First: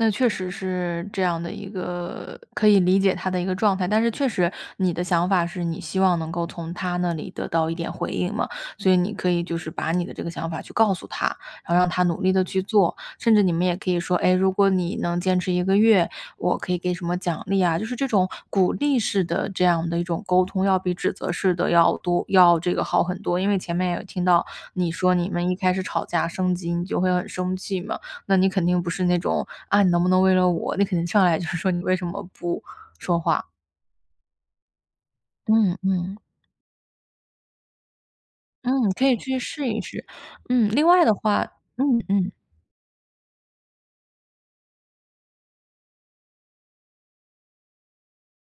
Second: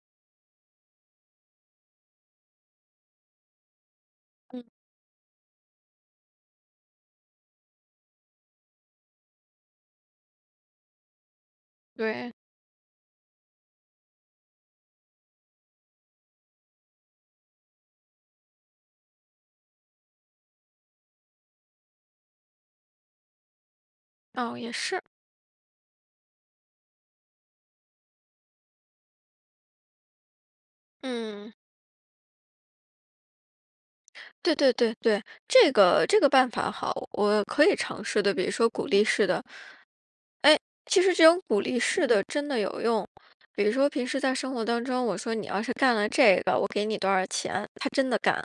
那确实是这样的一个可以理解他的一个状态，但是确实嗯。你的想法是你希望能够从他那里得到一点回应嘛。所以你可以就是把你的这个想法去告诉他，然后让他努对。力地去做。甚至你们也可以说，哎，如果你能坚持1个月，我可以给什么奖励啊。就是这种鼓励式的这样的一种沟通，要比指责式的要多要这个好很多。因为前面有听到哦，也你是。说，你们一开始吵架升级，你就会很生气嘛。那你肯定不是那种“啊，你能不能为了我？”，你肯定上来就嗯。是说“你为什么不说话？”对对对对，这嗯个嗯。这个办法好。我可以尝试的，比如说鼓嗯，励可以式去的。试一试。哎，嗯，另其外实的这种话鼓励嗯式的嗯。真的有用。比如说平时在生活当中，我说：“你要是干了这个，我给你多少钱。”他真的干。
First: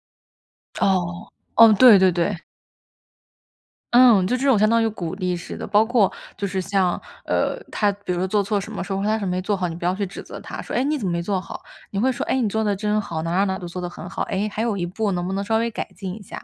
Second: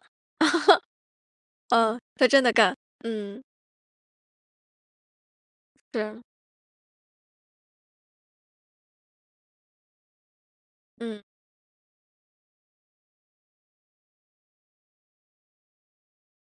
哦。哦，嗯，对对他真对。的干，嗯。嗯，就这种相当于鼓励似的。包括是。就是像，呃，他比如说做错什么，说什么他什么没做好，你不要去指责他，说：“哎，你怎么没嗯。做好？”你会说：“哎，你做得真好，哪哪哪都做得很好。哎，还有一步能不能稍微改进一下？”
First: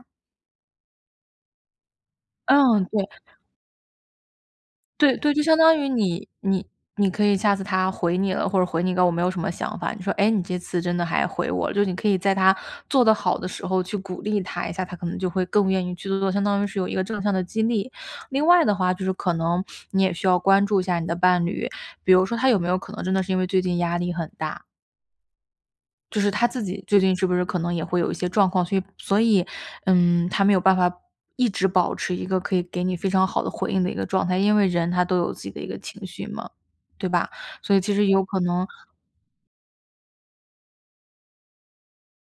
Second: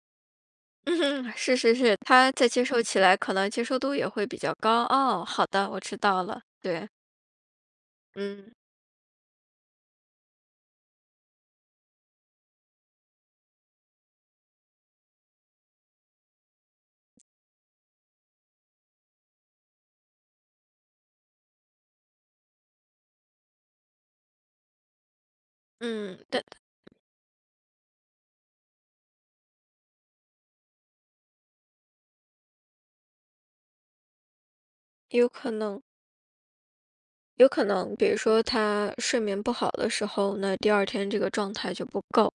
是是是，他再接受嗯，起对。来，可能接受度也会比较高。对哦，对，就好相的，当我于知道你了，你对。你可以下次他回你嗯。了，或者回你一个“我没有什么想法”，你说：“哎，你这次真的还回我了。”就是你可以在他做得好的时候去鼓励他一下，他可能就会更愿意去做做，相当于是有一个正向的激励。另外的话，就是可能 你也需要关注一下你的伴侣，比如说他有没有可能真的是因为最近压力很大嗯，就是对他的。自己最近是不是可能也会有一些状况，所以所以，嗯，他没有办法一直保持一个可以给你非常好的回应的一个状态。因为人他都有有自可己的一个能。情绪嘛，对吧？有可所以其能。实比也如有可说能他睡眠不好的时候，那第二天这个状态就不够。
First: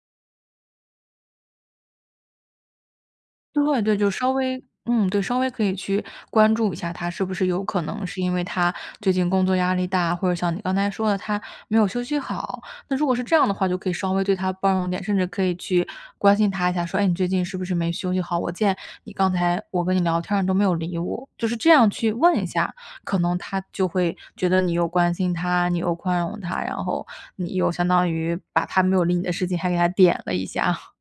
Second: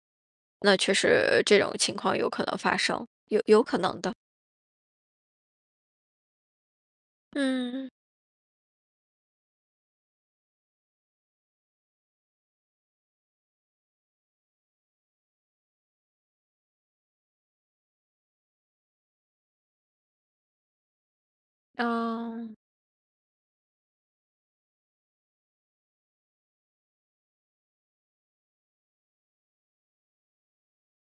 那确实这种情况有可能发生，有有可对对，能就的。稍微嗯，对，稍微可以去关注一下他，是不是有嗯可嗯。能是因为他最近工作压力大，或者像你刚才说的，他没有休息好。那如果是这样的话，就可以稍微对他包容点，甚至可以去关心他一下，说：“哎，你最近是不是没休息好？我见你刚才我跟你聊天儿都没有理我。”就是这样去问一哦。下，可能他就会觉得你又关心他、你又宽容他，然后你又相当于把他没有理你的事情，还给他点了一下。